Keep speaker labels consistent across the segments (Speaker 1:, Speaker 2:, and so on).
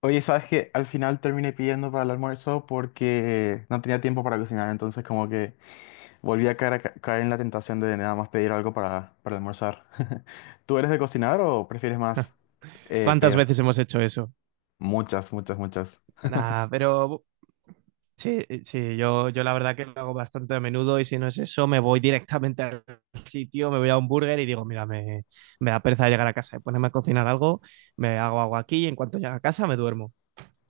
Speaker 1: Oye, ¿sabes qué? Al final terminé pidiendo para el almuerzo porque no tenía tiempo para cocinar, entonces como que volví a caer, caer en la tentación de nada más pedir algo para almorzar. ¿Tú eres de cocinar o prefieres más
Speaker 2: ¿Cuántas
Speaker 1: pedir?
Speaker 2: veces hemos hecho eso?
Speaker 1: Muchas, muchas, muchas.
Speaker 2: Nah, pero sí, sí, yo la verdad que lo hago bastante a menudo y si no es eso, me voy directamente al sitio, me voy a un burger y digo, mira, me da pereza llegar a casa y ponerme a cocinar algo, me hago agua aquí y en cuanto llego a casa me duermo.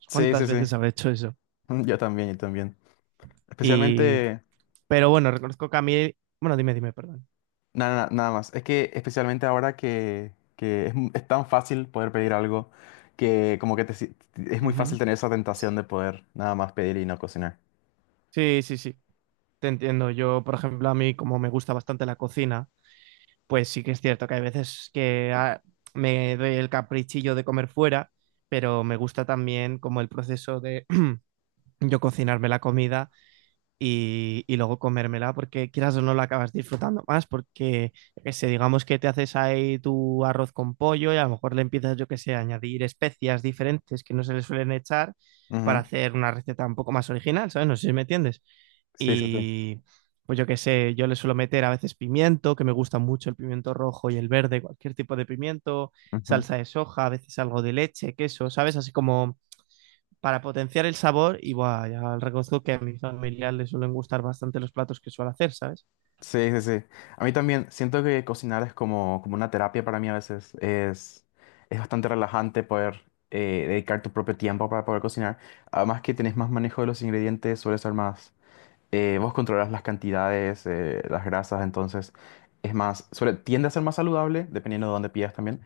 Speaker 1: Sí,
Speaker 2: ¿Cuántas
Speaker 1: sí, sí.
Speaker 2: veces habré hecho eso?
Speaker 1: Yo también, yo también.
Speaker 2: Y,
Speaker 1: Especialmente,
Speaker 2: pero bueno, reconozco que a mí, bueno, dime, dime, perdón.
Speaker 1: nada, nada, nada más. Es que especialmente ahora que es, es tan fácil poder pedir algo que como que te si- es muy fácil
Speaker 2: Ujú.
Speaker 1: tener esa tentación de poder nada más pedir y no cocinar.
Speaker 2: Sí, sí, sí, te entiendo. Yo, por ejemplo, a mí como me gusta bastante la cocina, pues sí que es cierto que hay veces que me doy el caprichillo de comer fuera, pero me gusta también como el proceso de yo cocinarme la comida y luego comérmela porque quieras o no la acabas disfrutando más porque, yo qué sé, digamos que te haces ahí tu arroz con pollo y a lo mejor le empiezas, yo qué sé, a añadir especias diferentes que no se le suelen echar para
Speaker 1: Ujú.
Speaker 2: hacer una receta un poco más original, ¿sabes? No sé si me entiendes.
Speaker 1: Sí, sí, sí.
Speaker 2: Y pues yo qué sé, yo le suelo meter a veces pimiento, que me gusta mucho el pimiento rojo y el verde, cualquier tipo de pimiento,
Speaker 1: Ujú.
Speaker 2: salsa de soja, a veces algo de leche, queso, ¿sabes? Así como para potenciar el sabor y buah, ya reconozco que a mi familia le suelen gustar bastante los platos que suelo hacer, ¿sabes?
Speaker 1: Sí, sí, sí. A mí también siento que cocinar es como una terapia para mí a veces. Es bastante relajante poder dedicar tu propio tiempo para poder cocinar. Además que tenés más manejo de los ingredientes, suele ser más... vos controlas las cantidades, las grasas, entonces es más... Suele, tiende a ser más saludable, dependiendo de dónde pidas también.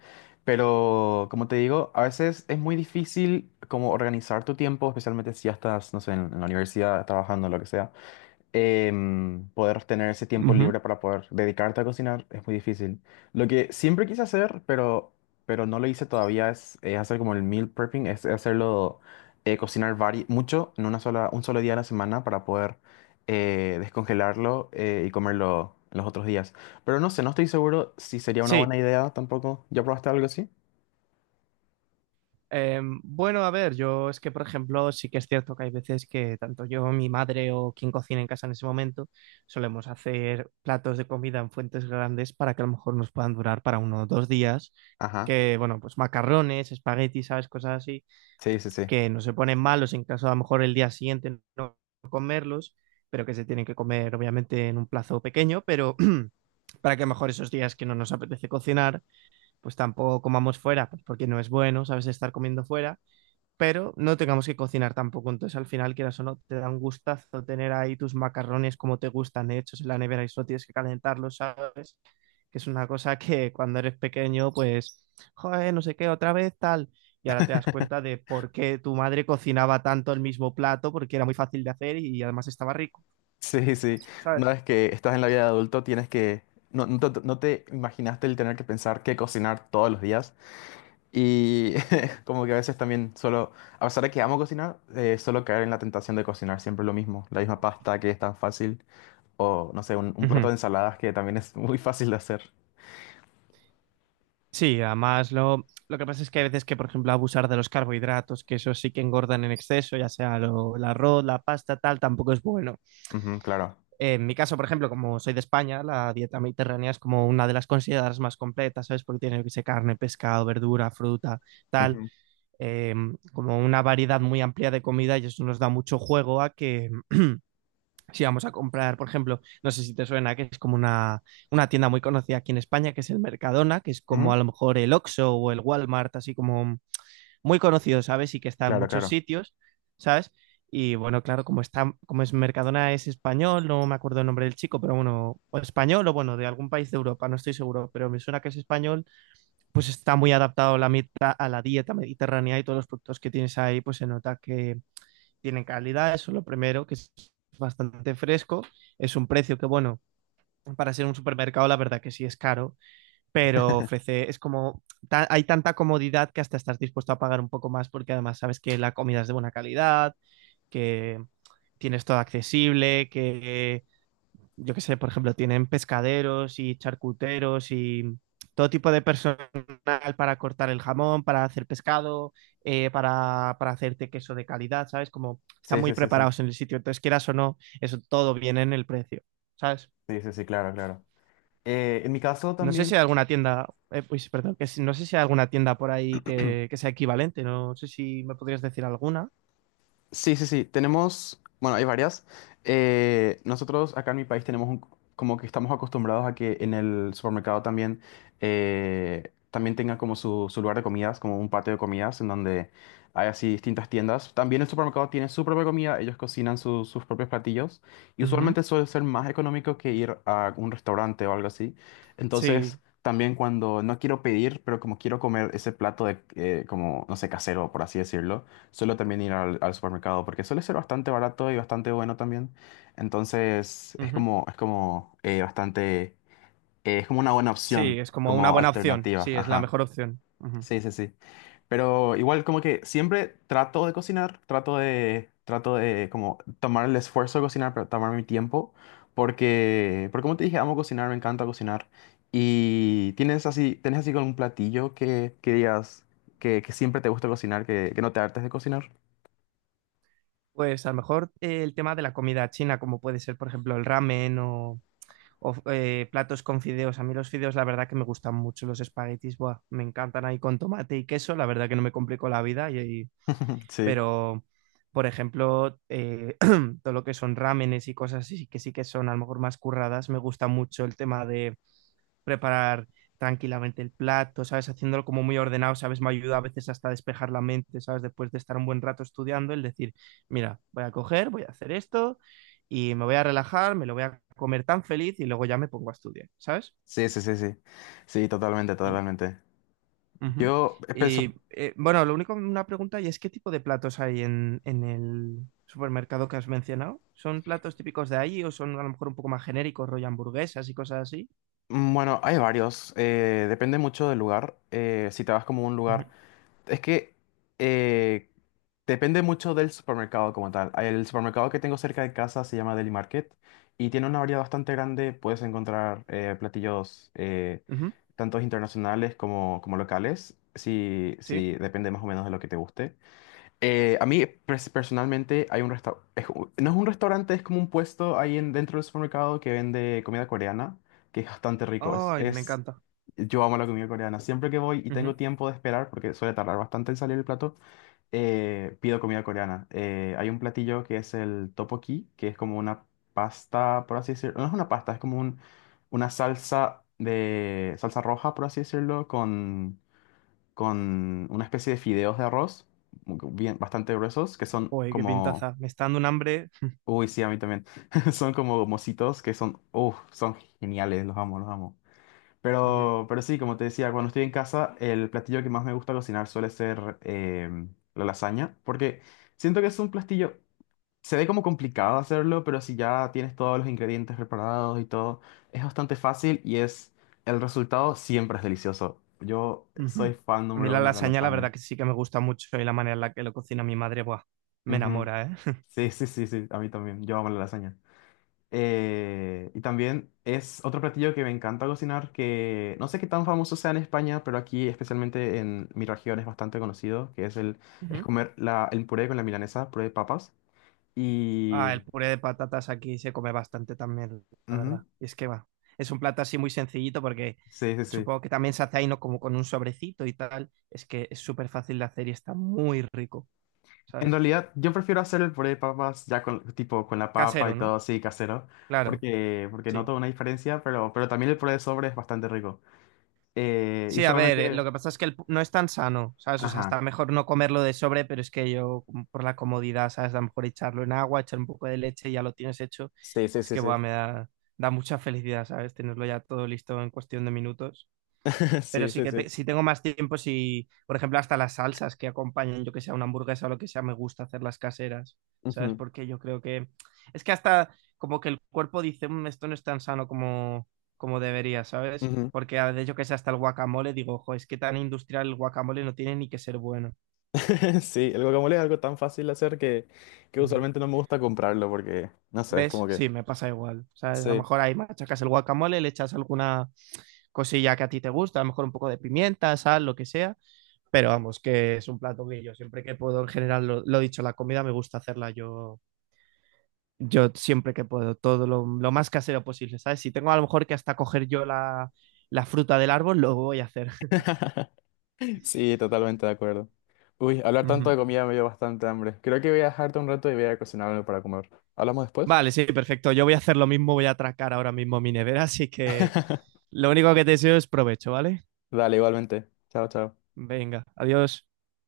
Speaker 1: Pero como te digo, a veces es muy difícil como organizar tu tiempo, especialmente si ya estás, no sé, en la universidad, trabajando, lo que sea. Poder tener ese tiempo
Speaker 2: Ujú.
Speaker 1: libre para poder dedicarte a cocinar es muy difícil. Lo que siempre quise hacer, pero no lo hice todavía, hacer como el meal prepping, es cocinar mucho en una un solo día a la semana para poder descongelarlo y comerlo los otros días. Pero no sé, no estoy seguro si sería una buena
Speaker 2: Sí.
Speaker 1: idea tampoco. ¿Ya probaste algo así?
Speaker 2: Bueno, a ver, yo es que, por ejemplo, sí que es cierto que hay veces que tanto yo, mi madre o quien cocina en casa en ese momento, solemos hacer platos de comida en fuentes grandes para que a lo mejor nos puedan durar para uno o dos días,
Speaker 1: Ajá,
Speaker 2: que, bueno, pues macarrones, espaguetis, ¿sabes? Cosas así
Speaker 1: sí, sí, sí.
Speaker 2: que no se ponen malos en caso a lo mejor el día siguiente no comerlos, pero que se tienen que comer obviamente en un plazo pequeño, pero para que a lo mejor esos días que no nos apetece cocinar, pues tampoco comamos fuera, pues porque no es bueno, sabes, estar comiendo fuera, pero no tengamos que cocinar tampoco, entonces al final quieras o no, te da un gustazo tener ahí tus macarrones como te gustan hechos en la nevera y solo tienes que calentarlos, sabes, que es una cosa que cuando eres pequeño, pues, joder, no sé qué, otra vez tal. Y ahora te das cuenta de por qué tu madre cocinaba tanto el mismo plato, porque era muy fácil de hacer y además estaba rico,
Speaker 1: Sí, sí. Una
Speaker 2: ¿sabes?
Speaker 1: vez que estás en la vida de adulto, tienes que... No, no te imaginaste el tener que pensar qué cocinar todos los días. Y como que a veces también solo... A pesar de que amo cocinar, solo caer en la tentación de cocinar siempre lo mismo. La misma pasta que es tan fácil. O, no sé, un plato
Speaker 2: Ujú.
Speaker 1: de ensaladas que también es muy fácil de hacer.
Speaker 2: Sí, además lo que pasa es que hay veces que, por ejemplo, abusar de los carbohidratos, que eso sí que engordan en exceso, ya sea lo- el arroz, la pasta, tal, tampoco es bueno.
Speaker 1: Ujú, claro.
Speaker 2: En mi caso, por ejemplo, como soy de España, la dieta mediterránea es como una de las consideradas más completas, ¿sabes? Porque tiene, yo qué sé, carne, pescado, verdura, fruta, tal.
Speaker 1: Ujú,
Speaker 2: eh, Como una variedad muy amplia de comida y eso nos da mucho juego a que si vamos a comprar, por ejemplo, no sé si te suena, que es como una tienda muy conocida aquí en España, que es el Mercadona, que es como
Speaker 1: ujú.
Speaker 2: a lo mejor el Oxxo o el Walmart, así como muy conocido, ¿sabes? Y que está en
Speaker 1: Claro,
Speaker 2: muchos
Speaker 1: claro.
Speaker 2: sitios, ¿sabes? Y bueno, claro, como está, como es Mercadona es español, no me acuerdo el nombre del chico, pero bueno, o español o bueno, de algún país de Europa, no estoy seguro, pero me suena que es español pues está muy adaptado la mita- a la dieta mediterránea y todos los productos que tienes ahí, pues se nota que tienen calidad, eso es lo primero, que es bastante fresco, es un precio que, bueno, para ser un supermercado, la verdad que sí es caro, pero ofrece, es como, ta- hay tanta comodidad que hasta estás dispuesto a pagar un poco más porque además sabes que la comida es de buena calidad, que tienes todo accesible, que yo qué sé, por ejemplo, tienen pescaderos y charcuteros y todo tipo de personal para cortar el jamón, para hacer pescado, para hacerte queso de calidad, ¿sabes? Como están
Speaker 1: Sí,
Speaker 2: muy
Speaker 1: sí, sí, sí.
Speaker 2: preparados en el sitio. Entonces, quieras o no, eso todo viene en el precio, ¿sabes?
Speaker 1: Sí, sí, sí, claro, claro. En mi caso
Speaker 2: No sé si
Speaker 1: también...
Speaker 2: hay alguna tienda, pues, perdón, que si- no sé si hay alguna tienda por ahí que sea equivalente, no sé si me podrías decir alguna.
Speaker 1: Sí, sí, sí. Tenemos, bueno, hay varias. Nosotros acá en mi país tenemos un- como que estamos acostumbrados a que en el supermercado también, también tenga como su lugar de comidas, como un patio de comidas en donde hay así distintas tiendas. También el supermercado tiene su propia comida, ellos cocinan sus propios platillos y
Speaker 2: Ujú,
Speaker 1: usualmente suele ser más económico que ir a un restaurante o algo así.
Speaker 2: sí,
Speaker 1: Entonces, también cuando no quiero pedir, pero como quiero comer ese plato de, como, no sé, casero, por así decirlo. Suelo también ir al supermercado porque suele ser bastante barato y bastante bueno también. Entonces
Speaker 2: ujú.
Speaker 1: es como bastante, es como una buena opción,
Speaker 2: Sí, es como una
Speaker 1: como
Speaker 2: buena opción,
Speaker 1: alternativa.
Speaker 2: sí, es la
Speaker 1: Ajá.
Speaker 2: mejor opción. Ujú.
Speaker 1: Sí, sí, sí. Pero igual como que siempre trato de cocinar, trato trato de como tomar el esfuerzo de cocinar, pero tomar mi tiempo. Porque como te dije, amo cocinar, me encanta cocinar. Y tienes así con un platillo que digas que siempre te gusta cocinar, que no te hartes de cocinar.
Speaker 2: Pues a lo mejor el tema de la comida china, como puede ser, por ejemplo, el ramen o, o platos con fideos. A mí los fideos, la verdad que me gustan mucho los espaguetis, buah, me encantan ahí con tomate y queso, la verdad que no me complico la vida, y-
Speaker 1: Sí,
Speaker 2: pero, por ejemplo, todo lo que son ramenes y cosas así, que sí que son a lo mejor más curradas, me gusta mucho el tema de preparar tranquilamente el plato, ¿sabes? Haciéndolo como muy ordenado, ¿sabes? Me ayuda a veces hasta a despejar la mente, ¿sabes? Después de estar un buen rato estudiando, el decir, mira, voy a coger, voy a hacer esto y me voy a relajar, me lo voy a comer tan feliz y luego ya me pongo a estudiar, ¿sabes?
Speaker 1: sí, sí, sí, sí. Sí, totalmente,
Speaker 2: Y,
Speaker 1: totalmente.
Speaker 2: ujú.
Speaker 1: Yo
Speaker 2: Y, bueno, lo único, una pregunta y es ¿qué tipo de platos hay en el supermercado que has mencionado? ¿Son platos típicos de ahí o son a lo mejor un poco más genéricos, rollo hamburguesas y cosas así?
Speaker 1: mm, bueno, hay varios. Eh, depende mucho del lugar. Eh, si te vas como a un
Speaker 2: Ujú,
Speaker 1: lugar. Es que eh, depende mucho del supermercado como tal. El supermercado que tengo cerca de casa se llama Deli Market y tiene una variedad bastante grande. Puedes encontrar platillos
Speaker 2: ujú,
Speaker 1: tantos internacionales como, como locales.
Speaker 2: sí.
Speaker 1: Si depende más o menos de lo que te guste. A mí personalmente hay un restaurante, no es un restaurante, es como un puesto ahí en, dentro del supermercado que vende comida coreana, que es bastante rico.
Speaker 2: Ay, me
Speaker 1: Es-
Speaker 2: encanta.
Speaker 1: yo amo la comida coreana. Siempre que voy y tengo tiempo de esperar, porque suele tardar bastante en salir el plato, pido comida coreana. Hay un platillo que es el tteokbokki, que es como una pasta, por así decirlo. No es una pasta, es como una salsa de salsa roja, por así decirlo, con una especie de fideos de arroz, bien, bastante gruesos, que son
Speaker 2: Joder, qué
Speaker 1: como...
Speaker 2: pintaza. Me está dando un hambre.
Speaker 1: Uy, sí, a mí también. Son como mocitos que son... Uf, son geniales, los amo, los amo.
Speaker 2: Ujú,
Speaker 1: Pero sí, como te decía, cuando estoy en casa, el platillo que más me gusta cocinar suele ser la lasaña, porque siento que es un platillo... Se ve como complicado hacerlo, pero si ya tienes todos los ingredientes preparados y todo, es bastante fácil y es... El resultado siempre es delicioso. Yo
Speaker 2: ujú.
Speaker 1: soy fan
Speaker 2: A mí
Speaker 1: número
Speaker 2: la
Speaker 1: uno de la
Speaker 2: lasaña, la
Speaker 1: lasaña.
Speaker 2: verdad que sí que me gusta mucho y la manera en la que lo cocina mi madre, buah, me
Speaker 1: Ujú.
Speaker 2: enamora, ¿eh?
Speaker 1: Sí, sí, sí, sí, a mí también. Yo amo la lasaña. Y también es otro platillo que me encanta cocinar, que no sé qué tan famoso sea en España, pero aquí, especialmente en mi región, es bastante conocido, que es el es
Speaker 2: Ujú.
Speaker 1: comer el puré con la milanesa, puré de papas.
Speaker 2: Ah,
Speaker 1: Y...
Speaker 2: el puré de patatas aquí se come bastante también.
Speaker 1: ujú,
Speaker 2: Y es que va. Es un plato así muy sencillito porque
Speaker 1: sí, sí, sí.
Speaker 2: supongo que también se hace ahí, ¿no? Como con un sobrecito y tal. Es que es súper fácil de hacer y está muy rico,
Speaker 1: En
Speaker 2: ¿sabes?
Speaker 1: realidad, yo prefiero hacer el puré de papas ya con, tipo, con la papa y
Speaker 2: Casero,
Speaker 1: todo
Speaker 2: ¿no?
Speaker 1: así, casero,
Speaker 2: Claro,
Speaker 1: porque
Speaker 2: sí.
Speaker 1: noto una diferencia, pero también el puré de sobre es bastante rico. Y
Speaker 2: Sí, a ver, lo
Speaker 1: usualmente...
Speaker 2: que pasa es que el pu- no es tan sano, ¿sabes? O sea,
Speaker 1: Ajá.
Speaker 2: está mejor no comerlo de sobre, pero es que yo, como por la comodidad, ¿sabes? A lo mejor echarlo en agua, echar un poco de leche y ya lo tienes hecho.
Speaker 1: Sí, sí,
Speaker 2: Es
Speaker 1: sí,
Speaker 2: que,
Speaker 1: sí.
Speaker 2: buah, me da, da mucha felicidad, ¿sabes? Tenerlo ya todo listo en cuestión de minutos pero
Speaker 1: Sí,
Speaker 2: sí
Speaker 1: sí,
Speaker 2: que
Speaker 1: sí.
Speaker 2: te- si tengo más tiempo, si, por ejemplo, hasta las salsas que acompañan, yo que sea una hamburguesa o lo que sea, me gusta hacerlas caseras, ¿sabes?
Speaker 1: Ujú,
Speaker 2: Porque yo creo que es que hasta como que el cuerpo dice, "Mm, esto no es tan sano como, como debería, ¿sabes?
Speaker 1: ujú.
Speaker 2: Porque a veces yo que sé, hasta el guacamole, digo, ojo, es que tan industrial el guacamole no tiene ni que ser bueno.
Speaker 1: Sí, el guacamole es algo tan fácil de hacer que
Speaker 2: Ujú.
Speaker 1: usualmente no me gusta comprarlo porque, no sé, es
Speaker 2: ¿Ves?
Speaker 1: como que...
Speaker 2: Sí, me pasa igual. ¿Sabes? A lo
Speaker 1: Sí.
Speaker 2: mejor ahí machacas el guacamole, le echas alguna cosilla que a ti te gusta, a lo mejor un poco de pimienta, sal, lo que sea Pero vamos, que es un plato que yo siempre que puedo, en general, lo dicho, la comida me gusta hacerla yo, yo siempre que puedo, todo lo más casero posible, ¿sabes? Si tengo a lo mejor que hasta coger yo la, la fruta del árbol, lo voy a hacer.
Speaker 1: Sí, totalmente de acuerdo. Uy, hablar tanto
Speaker 2: Ujú.
Speaker 1: de comida me dio bastante hambre. Creo que voy a dejarte un rato y voy a cocinar algo para comer. ¿Hablamos después?
Speaker 2: Vale, sí, perfecto. Yo voy a hacer lo mismo, voy a atracar ahora mismo mi nevera, así que lo único que te deseo es provecho, ¿vale?
Speaker 1: Dale, igualmente. Chao, chao.
Speaker 2: Venga, adiós.